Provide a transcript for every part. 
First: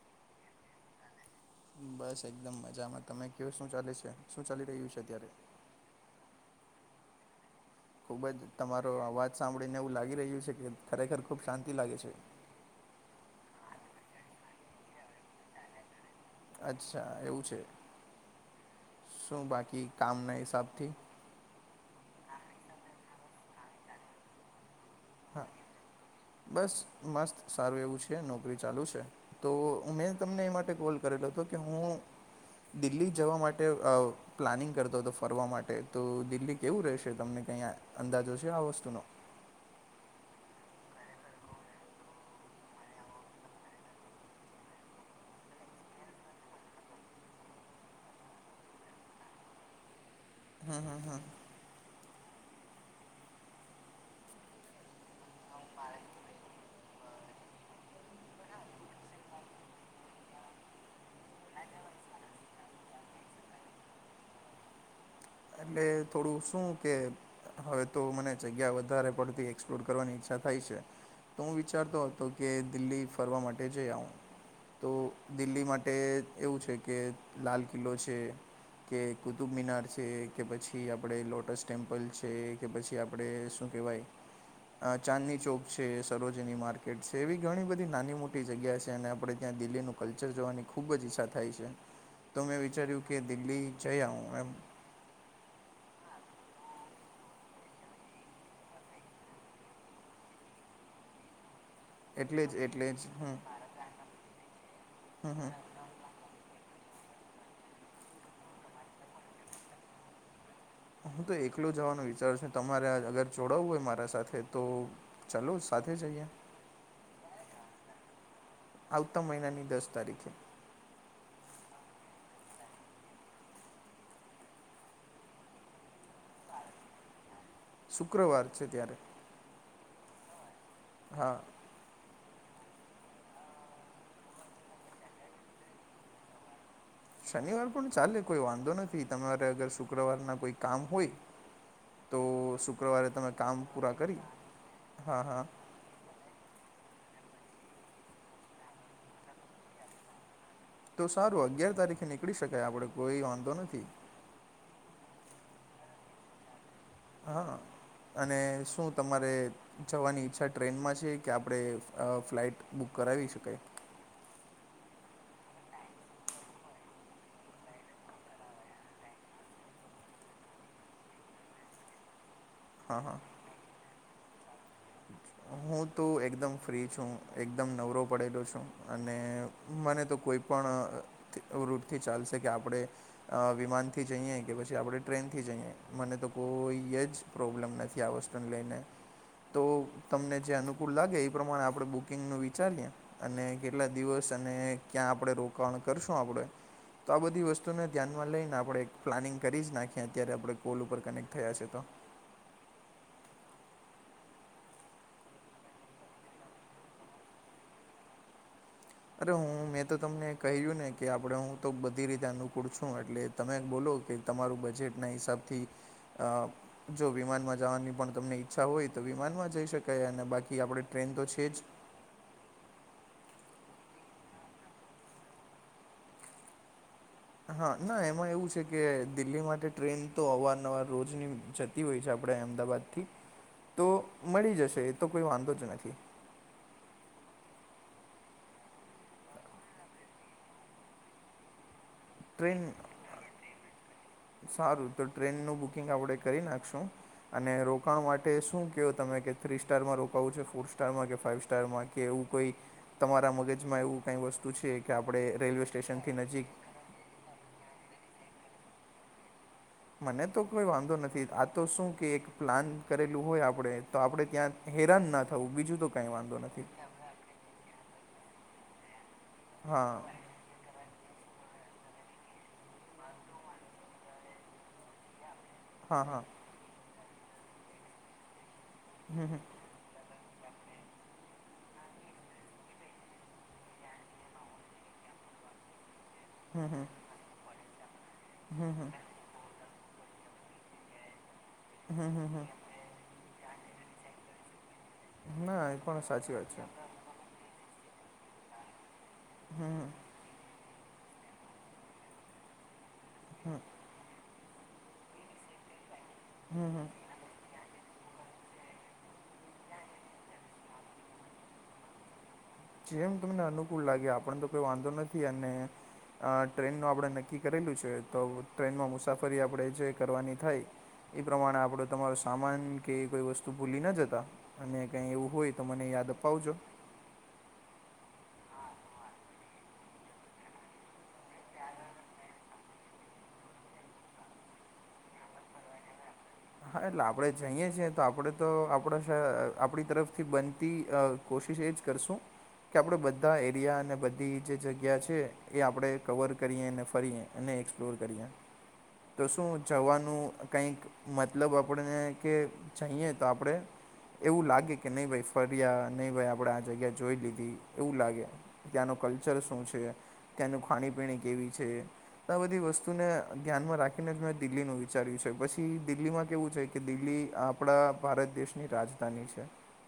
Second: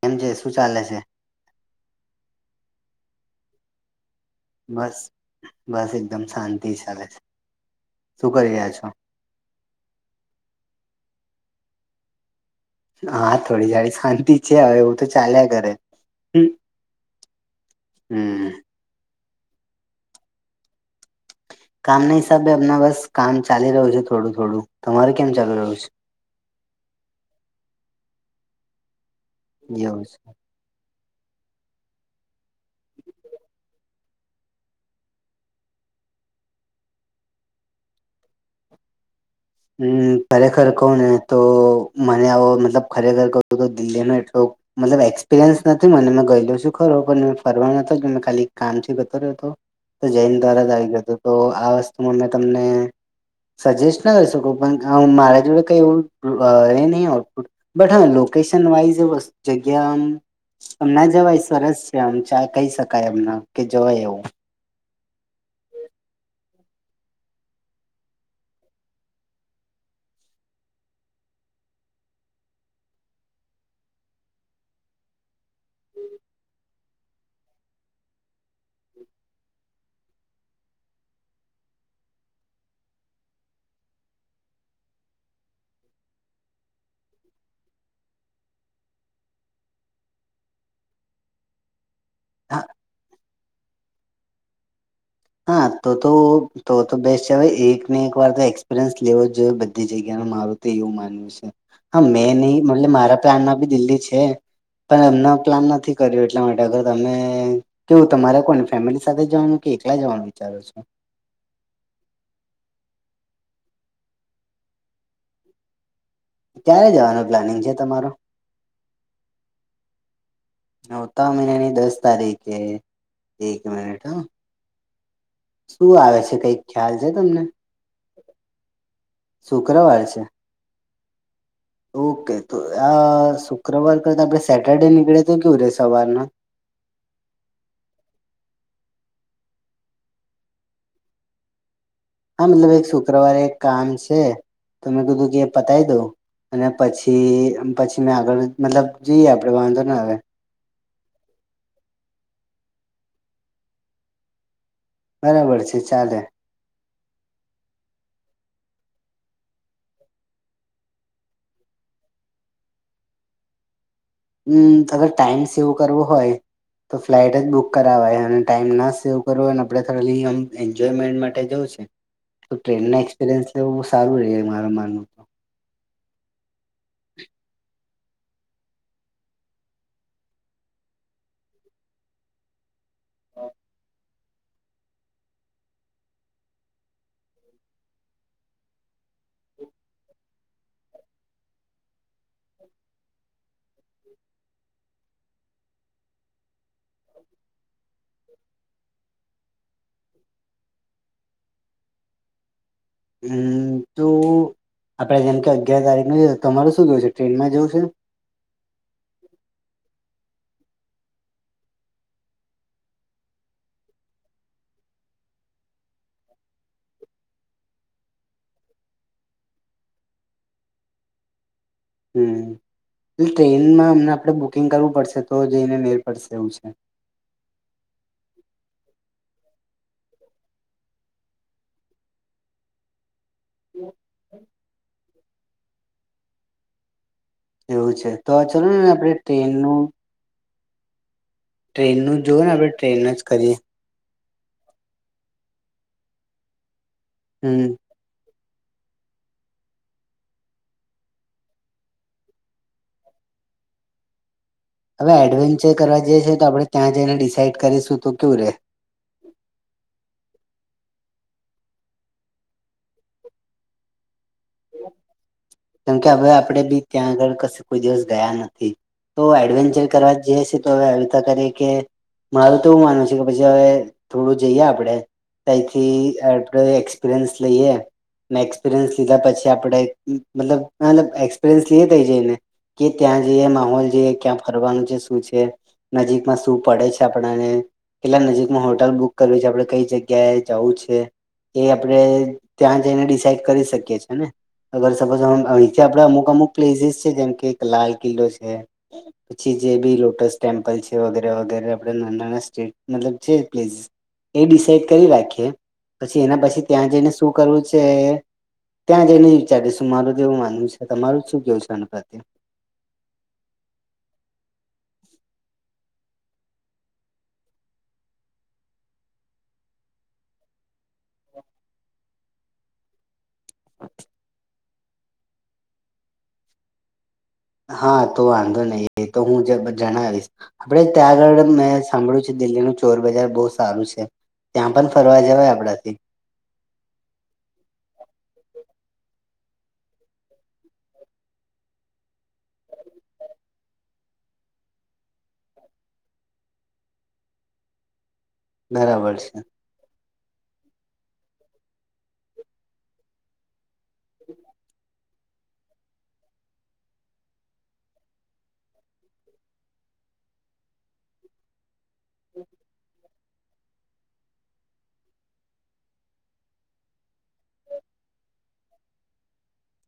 કેમ છે શું ચાલે છે? બસ એકદમ મજામાં. તમે કયો શું ચાલે છે? શું ચાલી રહ્યું બસ છે અત્યારે બસ એકદમ શાંતિ ચાલે છે. ખૂબ શું જ કરી રહ્યા છો તમારો અવાજ સાંભળીને એવું લાગી રહ્યું છે કે ખરેખર ખૂબ શાંતિ લાગે છે. હા થોડી ઘણી શાંતિ છે હવે એવું તો ચાલ્યા કરે. અચ્છા એવું છે. હમ શું બાકી કામના હિસાબથી? કામ ના હિસાબે હમણા બસ કામ ચાલી રહ્યું છે થોડું થોડું તમારે કેમ હા ચાલુ રહ્યું છે? બસ મસ્ત સારું એવું છે નોકરી ચાલુ છે તો છે એવું મેં છે તમને એ માટે કોલ કરેલો હતો કે હું દિલ્હી જવા માટે પ્લાનિંગ કરતો હતો ફરવા માટે તો દિલ્હી કેવું રહેશે તમને કંઈ અંદાજો છે આ વસ્તુનો? હમ્મ ખરેખર કહું ને તો મને આવો મતલબ ખરેખર કહું તો દિલ્હી નો એટલો મતલબ એક્સપિરયન્સ નથી મને મે ગયેલો છું ખરો પણ ફરવા નતો મે ખાલી કામથી ગયો હતો. તો જઇ ને તરત આવી ગયો હતો તો આ વસ્તુ મેં તમને સજેસ્ટ ના કરી શકુ પણ મારા જોડે કઈ એવું એ નહી હોતુ બટ હા લોકેશન વાઈઝ જગ્યા આમ જવાય સરસ છે આમ [unintelligible] કહી શકાય એમ ના કે જવાય એવું એટલે થોડું શું કે હવે તો મને જગ્યા વધારે પડતી એક્સપ્લોર કરવાની ઈચ્છા થાય છે. તો હું વિચારતો હતો કે દિલ્હી ફરવા માટે જઈ આવું. તો દિલ્હી માટે એવું છે કે લાલ કિલ્લો છે કે કુતુબ મીનાર છે કે પછી આપણે લોટસ ટેમ્પલ છે કે પછી આપણે શું કેવાય ચાંદની ચોક છે, સરોજની માર્કેટ છે, એવી ઘણી બધી નાની મોટી જગ્યા છે અને આપણે ત્યાં દિલ્હીનું કલ્ચર જોવાની ખૂબ જ ઈચ્છા થાય છે. તો મેં હા વિચાર્યું કે દિલ્હી જઈ આવું એમ. હા તો તો તો તો બેસ્ટ છે હવે એક ને એક વાર તો એક્સપિરિયન્સ લેવો જ જોઈએ બધી જગ્યા નો મારું તો એવું માનવું છે. હા મેં એટલે નહી જ એટલે મલે જ મારા હું પ્લાન ના બી દિલ્હી છે પણ હમ હમણાં હમ પ્લાન નથી એટલા માટે અગર તમે કેવું તમારે કોની ફેમિલી સાથે જવાનું કે એકલા જવાનું વિચારો છો હું તો એકલું જવાનું વિચારું છું તમારે અગર જોડાવું હોય મારા સાથે તો ચાલો સાથે જઈએ. ક્યારે જવાનું પ્લાનિંગ છે તમારો? આવતા મહિનાની દસ તારીખે. આવતા મહિનાની દસ તારીખે એક મિનિટ હ શું આવે છે કઈક ખ્યાલ છે તમને શુક્રવાર છે ત્યારે શુક્રવારે છે. હા ઓકે તો આ શુક્રવાર કરતા આપણે સેટરડે નીકળે તો કેવું રે સવારના? શનિવાર પણ ચાલે કોઈ વાંધો નથી તમારે અગર શુક્રવારના કોઈ કામ હોય. તો હા મતલબ એક તમે શુક્રવારે એક કામ પૂરા કરી છે તો મેં હા કીધું કે હા બતાવી દવ અને પછી પછી મે આગળ મતલબ જોઈએ આપડે વાંધો ના આવે. તો સારું અગિયાર તારીખે નીકળી શકાય આપડે કોઈ વાંધો નથી. બરાબર છે ચાલે. હા અને શું તમારે. જવાની ઈચ્છા ટ્રેનમાં છે કે આપણે અ ફ્લાઇટ બુક કરાવી શકાય, હમ ટાઈમ સેવ કરવો હોય. તો ફ્લાઇટ જ બુક કરાવવાય અને ટાઈમ ના સેવ કરવો હોય અને આપણે ખાલી આમ એન્જોયમેન્ટ માટે જઉં છે. ટ્રેન નો હા હા એક્સપિરિયન્સ લેવું સારું રેય મારા માનવા હું તો એકદમ ફ્રી છું એકદમ નવરો પડેલો છું અને. મને તો કોઈ પણ રૂટથી ચાલશે કે આપણે વિમાનથી જઈએ કે પછી આપણે ટ્રેનથી જઈએ મને તો કોઈ જ પ્રોબ્લેમ નથી આ વસ્તુને લઈને તો તમને જે અનુકૂળ લાગે એ પ્રમાણે આપણે બુકિંગનું વિચારીએ, અને કેટલા દિવસ અને ક્યાં આપણે રોકાણ કરશું આપડે, તો આ બધી વસ્તુને ધ્યાનમાં લઈને આપણે એક પ્લાનિંગ કરી જ નાખીએ અત્યારે આપણે કોલ ઉપર કનેક્ટ થયા છે તો. હમ તો આપડે જેમ કે અગિયાર તારીખ જવું છે તો તમારે શું કેવું છે ટ્રેનમાં જોવું છે અરે હું મેં તો તમને કહ્યું ને કે આપડે હું તો બધી રીતે અનુકૂળ છું એટલે તમે બોલો કે તમારું બજેટના હિસાબથી અ.... જો વિમાનમાં જવાની પણ તમને ઈચ્છા હોય તો વિમાનમાં જઈ શકાય અને બાકી આપણે ટ્રેન તો છે જ હમ તો ટ્રેનમાં અમના આપડે બુકિંગ કરવું પડશે તો જઈને મેલ પડશે એવું છે હા ના એમાં એવું છે કે દિલ્હી માટે ટ્રેન તો અવારનવાર રોજની જતી હોય છે આપણે અમદાવાદ ઠીક તો મળી જશે એ તો કોઈ વાંધો જ નથી. એવું છે તો ચાલો ને આપણે ટ્રેનનું. ટ્રેન નું જોવ ને આપડણે ટ્રેન જ કરીએ. સારું તો ટ્રેનનું બુકિંગ આપણે કરી નાખશું અને હમ રોકાણ માટે શું કહો તમે કે થ્રી સ્ટારમાં રોકાવો છે ફોર સ્ટારમાં કે ફાઈવ સ્ટારમાં કે એવું કોઈ તમારા મગજમાં એવું કઈ વસ્તુ છે. કે હવે આપણે રેલવે એડવેન્ચર કરવા સ્ટેશનથી જઈએ છીએ તો નજીક આપડણે ત્યાં જઈને ડિસાઈડ કરીશું તો કેયું રેય મને તો કોઈ વાંધો નથી આ તો શું કે એક પ્લાન કરેલું હોય આપડે તો આપડે ત્યાં હેરાન ના થવું બીજું તો કેમકે કાંઈ હવે વાંધો આપડે નથી બી ત્યાં આગળ કશે કોઈ દિવસ ગયા નથી તો એડવેન્ચર હા કરવા જે છે તો હવે [inaudible] આવીતા કરી કે મારૂ તો એવું માનવ છે કે પછી હવે થોડું જઈએ આપડે તથી હા હા આપણે એક્સપિરિયન્સ લઈએ ને એક્સપિરિયન્સ લીધા પછી આપણે મતલબ એક્સપીરિન્સ લઈએ ત્યાં જઈને કે ત્યાં જઈએ માહોલ જોઈએ ક્યાં ફરવાનું શું છે નજીકમાં શું પડે છે આપણને કેટલા નજીકમાં હોટલ બુક આપડે કઈ જગ્યાએ જવું છે એ આપણે ત્યાં જઈને ડિસાઈડ કરી શકીએ [inaudible] ને અરપ [inaudible] ના એ અહીંથી પણ આપડે અમુક સાચી વાત અમુક પ્લેસીસ છે જેમ કે લાલ કિલ્લો છે પછી જે બી લોટશ, ટેમ્પલ છે વગેરે વગેરે આપડ ના નાના સ્ટેટ મતલબ છે હમ પ્લેસીસ એ ડિસાઇડ કરી રાખીએ પછી એના પછી હમ હમ ત્યાં જઈને શું કરવું છે ત્યાં જઈને વિચારીશું, અમારું જેવું માનવું તમારું શું કેવું છે આનું પ્રત્યે જેમ તમને અનુકૂળ લાગે આપને તો કોઈ વાંધો નથી અને, અ ટ્રેનનું આપણે નક્કી કરેલું છે તો ટ્રેનમાં મુસાફરી આપણે જે કરવાની થાય, એ પ્રમાણે આપડો તમારો સામાન કે કોઈ વસ્તુ ભૂલી ન જતા, અને કઈ એવું હોય તો મને યાદ અપાવજો હા તો વાંધો નઈ એ તો હું જ જણાવીશ આપડે ત્યાં આગળ મેં સાંભળું છે દિલ્હીનું ચોર બજાર બઉ સારું છે ત્યાં પન ફરવા જવાય આપડાથી હા એટલે આપડે જઈએ છીએ તો આપડે તો આપડા શ આપડી તરફથી બનતી અ કોશિશ એ જ કરશું કે આપડે બધા એરિયા અને બધી જે જગ્યા છે એ આપડે કવર કરીએ અને ફરીએ અને એક્સપ્લોર કરીએ બરાબર તો છે શું ચવાનું કાંઈક મતલબ આપડને કે ચણીએ તો આપડે એવું લાગે કે નઈ ભાઈ ફર્યા નઈ ભાઈ આપડે આ જગ્યા જોઈ લીધી એવું લાગે ત્યાંનો કલ્ચર શું છે ત્યાંનું ખાણીપીણી કેવી છે આ બધી વસ્તુને ધ્યાનમાં રાખીને જ મેં દિલ્હીનું વિચાર્યું છે પછ છીદિલ્હીમાં કેવું છે કે દિલ્હી આપડા ભારત દેશની રાજધાની છે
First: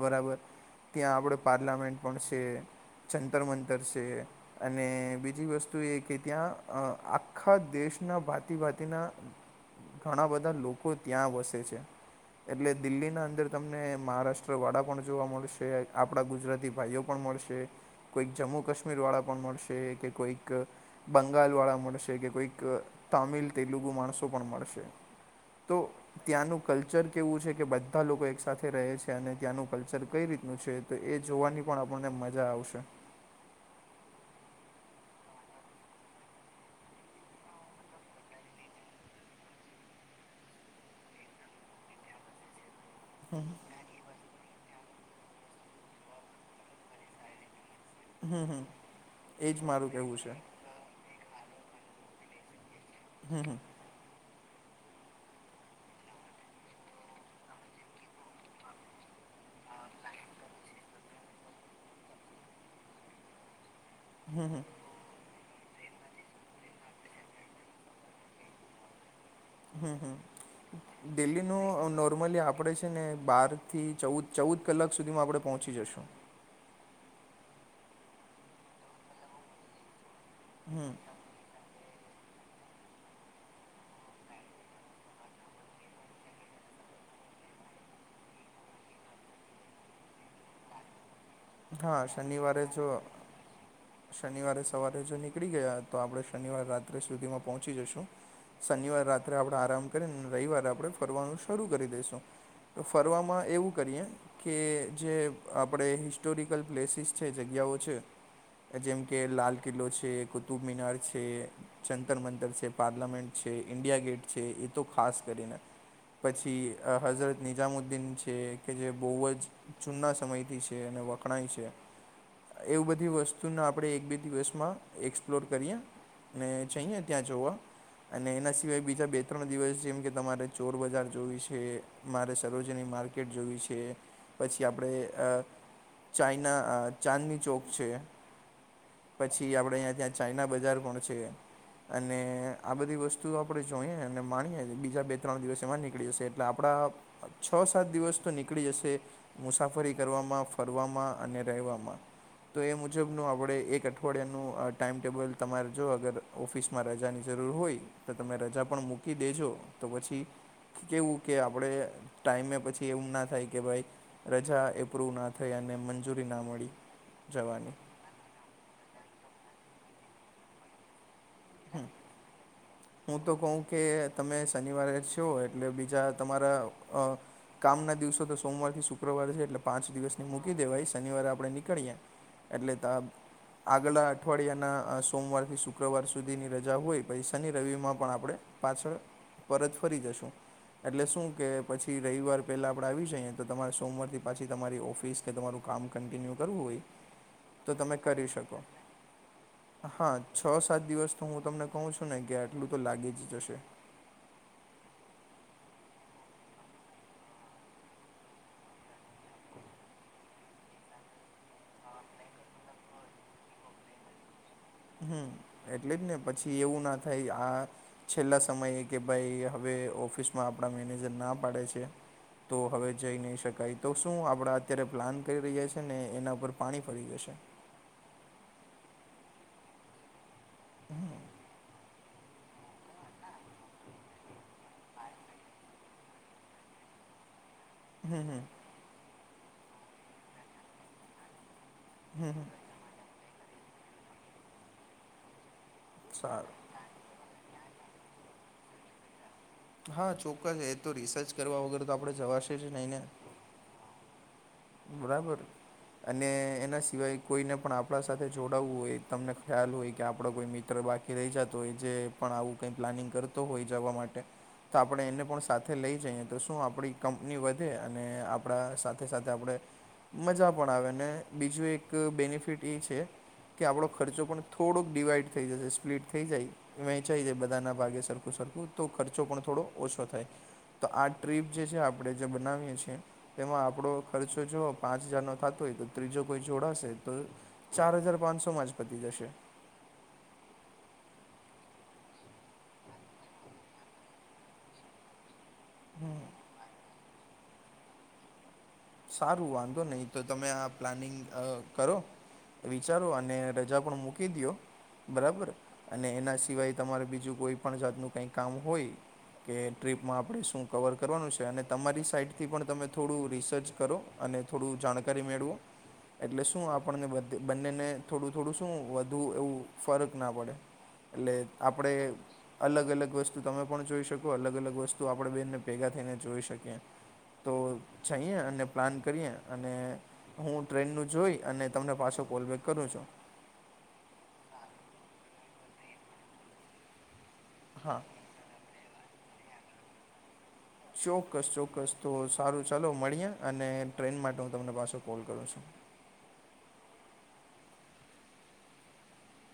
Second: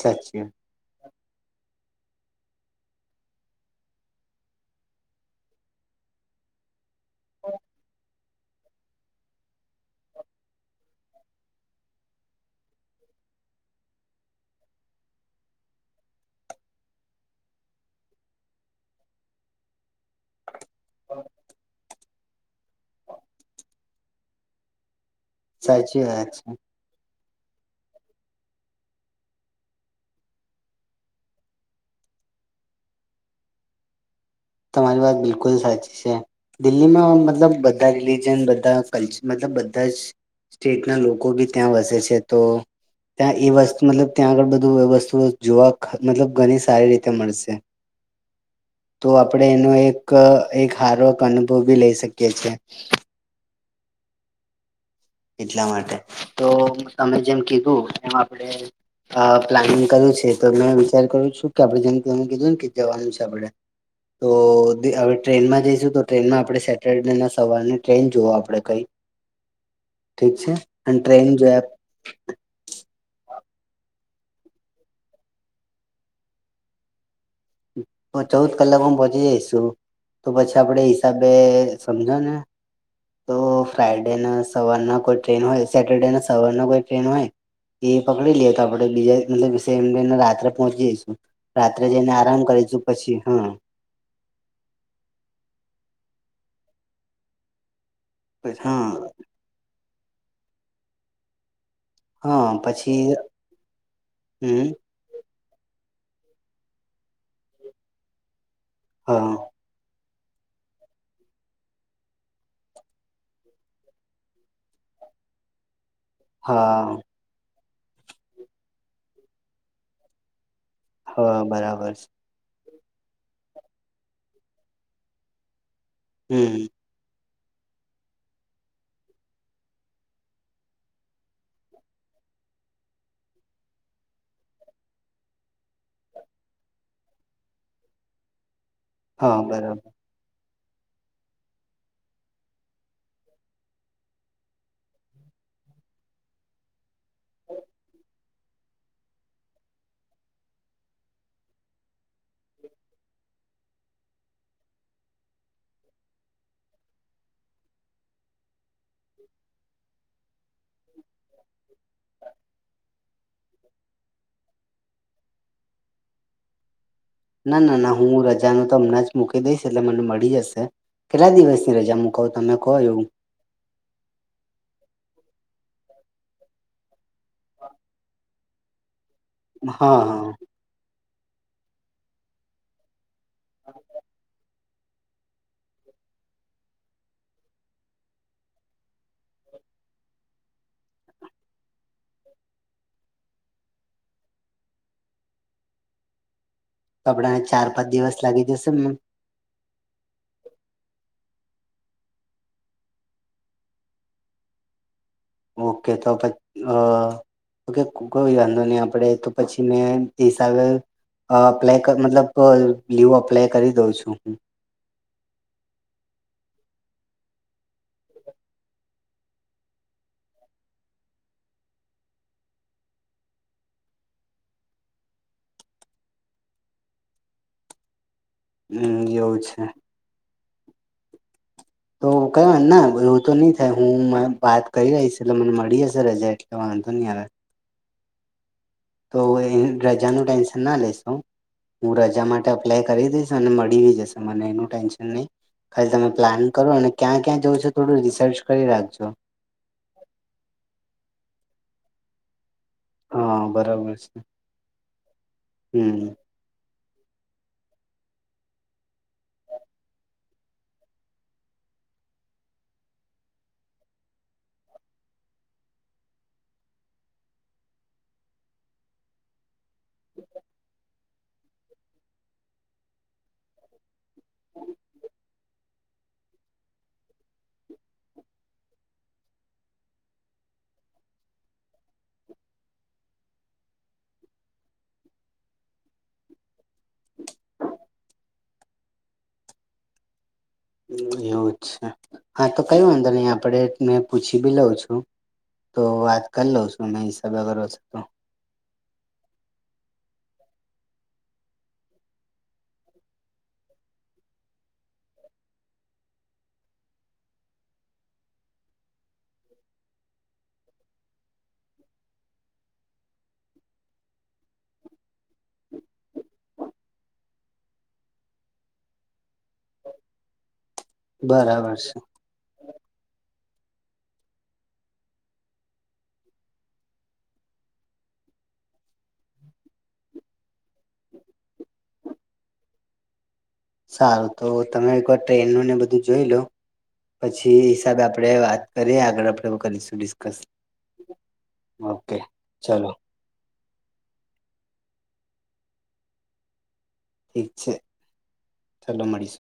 બરાબર સાચી વાત, ત્યાં આપડે પાર્લામેન્ટ પણ છે જંતર મંતર છે અને બીજી વસ્તુ એ કે ત્યાં અ આખા દેશના ભાાતિ ભાંતિના ઘણા બધ ધા લોકો ત્યાં વસે છે એટલે દિલ્હીના અંદર તમને મહારાષ્ટ્ર વડા પણ જોવા મળશે આપડા ગુજરાતી ભાઈઓ પણ મળશે કોઈક જમ્મુ કાશ્મીર વાડા પણ મળશે કે કોઈક બંગાલ વાડા મડશે કે કોઈક તામિલ તેલુગુ માણસો પણ મડશે તો સાચી વાત છે. ત્યાંનું કલ્ચર કેવું છે કે બધા લોકો એક સાથે રહે છે અને ત્યાંનું કલ્ચર કઈ રીતનું છે તો એ જોવાની પણ આપણને મજા આવશે તમારી વાત બિલકુલ સાચી છે દિલ્હીમાં મતલબ બધા રિલીજન બધા કલ્ચ મતલબ બધા જ સ્ટેટના લોકો બી ત્યાં વસે છે તો ત્યાં એ વસ્તુ મતલબ ત્યાં આગળ બધું એ વસ્તુ જોવા મતલબ ઘની સારી રીતે મળશે હં હં તો આપડે એનો એક એક હારોક અનુભવ બી લઇ શકીએ છીએ હં હં એટલા માટે તો તમે જેમ કીધું એમ આપડે અ પ્લાનિંગ કર્યું છે તો મેં વિચાર કરયુ છે કે આપડે જેમ કે એમ કીધું ને કે જવાનું છે આપડે તો તે હવે ટ્રેનમાં જઈશું તો ટ્રેનમાં આપડે સેટરડેના સવારની ટ્રેન જુઓ આપડે કઈ હં હં ઠીક છે અને ટ્રેન જો દિલ્હીનું નોર્મલી આ પડે છે ને બાર થી ચૌદ ચૌદ કલાક સુધીમાં આપણે પહોંચી જશું તો ચૌદ કલાકમાં પહોંચી જઈશું તો પછી આપડે એ હમ હિસાબે સમજો ને તો ફ્રાઈડેના સવારના કોઈ ટ્રેન હોય સેટરડેના સવારના કોઈ ટ્રેન હોય એ પકડી લીએ તો આપડે બીજા મતલબ સેમ ડેના રાત્રે પહોંચી જઈશું રાત્રે જઈને આ નિવારે જો શનિવારે સવારે જો નીકળી ગયા તો આપડે શનિવારે રાત્રે સુધીમાં પહોંચી જશું હા શનિવાર રાત્રે આપડે આરામ કરીને રવિવારે આપડે ફરવાનું શરૂ કરી દઈશું હા તો પછી ફરવામાં એવું કરીએ કે હમ જે આપડે હિસ- ટોરિકલ પ્લેસીસ છે જગ્યાઓ છે એ જેમ કે હા લાલ કિલ્લો છે કુતુબમીનાર છે જંતર મંતર છે પાર્લામેન્ટ છે ઇન્ડિયા ગેટ છે એ તો ખાસ કરીને પછી હા હઝરત નિજામુદ્દીન છે કે જે બઉ જ જુના સમયથી છે અને હા કણાય છે બરાબર એવી બધી વસ્તુના એક બે દિવસમાં એક્સપ્લોર કરીએ અને હમ ચઈએ ત્યાં જોવા અને એના સિવાય બીજા બે ત્રણ દિવસ જેમ કે તમારે ચોર બજાર જોવી છે મારે સરોજની માર્કેટ માર્કેટ જોવી છે પછી આપણે અ ચાઈના અ ચાંદની ચોક છે હા પછી આપણે બરાબર અહીંયા ત્યાં ચાઈના બજાર પણ છે અને આ બધી વસ્તુ આપણે જોઈએ અને માણીએ બીજા બે ત્રણ દિવસ એમાં નીકળી જશે એટલે આપણા છ સાત દિવસ તો નીકળી જશે મુસાફરી કરવામાં ફ [unintelligible] વામાં અને રહેવામાં તો એ મુજબનું આપણે એક અઠવાડિયાનું ટાઈમ ટેબલ તમારે જો અગર ઓફિસમાં રજાની જરૂર હોય તો તમે રજા પણ મૂકી દેજો તો પછી કેવું કે આપણે ટાઈમે પછી એવું ના થાય કે ભાઈ રજા એપ્રુવ ના થઈ અને મંજૂરી ના મળી ના જવાની ના ના હું રજાનો તો હમણાં જ મૂકી દઈશ એટલે મને મળી જશે કેટલા દિવસની રજા મૂકવ તમે કો એવું હું તો કહુકે તમે શનિવારે છો એટલે બીજા તમારા અ કામ ના દિવસો તો સોમવાર થી શુક્રવાર છે એટલે પાંચ હા દિવસને હા મૂકી દેવાય શનિવારે આપણે નીકળીએ એટલે દાપ આગલા અઠવાડિયાના સોમવાર થી શુક્રવાર સુધીની રજા હોય પૈસા શનિ રવિમાં પણ આપણે પાછળ પરત ફરી જશું એટલે શું કે પછી રવિવાર પહેલા આપણે આવી જઈએ તો તમારે સોમવાર થી પાછી તમારી ઓફિસ કે તમારું કામ કન્ટિન્યુ કરવું હોય કપડાં ને ચાર તો પાંચ તમે દિવસ કરી લાગી શકો જશે હા છ સાત દિવસ તો હું તમને કહું છું ને કે આટલું તો લાગી જ જશે ઓકે તો પછ અ.. કે કોઈ વાંધો નહી આપણેે તો પછી મેં હિસાબે અ બ્લેક મતલબ લીવ અપ્લાય કરી દઉં છું હું હમ એટલે જ ને પછી એવું ના થાય આ છેલ્લા સમયે કે ભાઈ હવે ઓફિસમાં આપણા મેનેજર ના પાડે છે તો હવે જઈ નહીં શકાય તો શું આપણા અત્યારે પ્લાન કરી રહ્યા છીએને એના પર પાણી ફરી જશે હમ એવું છે હમ તો કહેવાય ના એવું તો નહી થાય હું વાત કરી લઈશ એટલે મને મળી હશે રજા એટલે વાંધો નહી આવે હમ હમ તો અવે રજાનું ટેન્શનના લેશો હું રજા માટે એપ્લાય કરી દઈશ અને મળી જશે મને એનું ટેન્શન નહી ખાલી તમે પ્લાન સારું કરો અને ક્યાં ક્યાં જવું છે થોડું રિસર્ચ કરી રાખજો હા ચોક્કસ એ તો રિસર્ચ કરવા વગર તો આપણે જવાશે જ નહી ને હા બરાબર છે બરાબર હમ અને એના સિવાય કોઈને પણ આપણા સાથે જોડાવવું હોય તમને ખ્યાલ હોય કે આપણો કોઈ મિત્ર બાકી રહી જતો હોય જે પણ આવું કઈ પ્લાનિંગ કરતો હોય જવા માટે તો આપણે એને પણ સાથે લઈ જઈએ તો શું આપણી કંપની વધે અને આપણા સાથે સાથે તો આપણે મજા પણ આવે અને બીજું એક બેનિફિટ એ છે કે આપણો ખર્ચો પણ થોડોક ડિવાઈડ થઈ જશે સ્પ્લિટ થઈ જાય. વહેંચાઈ જાય બધાના ભાગે સરખું- સરખું તો ખર્ચો પણ થોડો ઓછો થાય. તો આ ટ્રીપ જે છે આપડે જે બનાવીએ છે તેમાં આપણો ખર્ચો જો પાંચ હજારનો થતો હોય તો ત્રીજો કોઈ જોડાશે તો ચાર હજાર પાંચસોમાં જ પતી જશે. એવું છે હા, તો કઈ વાંધો નઈ આપડે એક ને પૂછી બી લઉં છું. તો વાત કર લઉ છું એના હીસાબ અગર હશે તો. સારું વાંધો નહીં તો તમે આ પ્લાનિંગ અ કરો. તો વિચારો અને રજા પણ મૂકી દિયો. બરાબર અને એના સિવાય તમારે બીજું કોઈ પણ જાતનું કંઈ કામ હોય કે ટ્રીપમાં આપણે શું કવર કરવાનું છે અને તમારી સાઈટથી પણ તમે થોડું રિસર્ચ કરો અને થોડું જાણકારી મેળવો. એટલે શું આપણને બધ બંનેને થોડું- થોડું શું વધુ એવું ફરક ના પડે. એટલે બરાબર આપડે છે અલગ- અલગ વસ્તુ તમે પણ જોઈ શકો અલગ -અલગ વસ્તુ આપણે બનેભેગા થઈને જોઈ શકીએ. તો ચહીયે અને પ્લાન કરીએ અને હું ટ્રેનનું જોઈ અને તમને પાછો કોલબેક કરું છું. સારું તો તમે એક વાર ટ્રેનનું ને બધું જોઈ લો પછી હા હિસાબે આપડે વાત કરીએ આગળ આપણેે હું કરીશું ડિસ્કસ. ચોક્કસ -ચોક્કસ તો ઓકે સારું ચાલો ચલો મળીએ અને ટ્રેન માટે હું તમને પાસે કોલ કરું છું. ઠીક છે ચાલો મળીશું.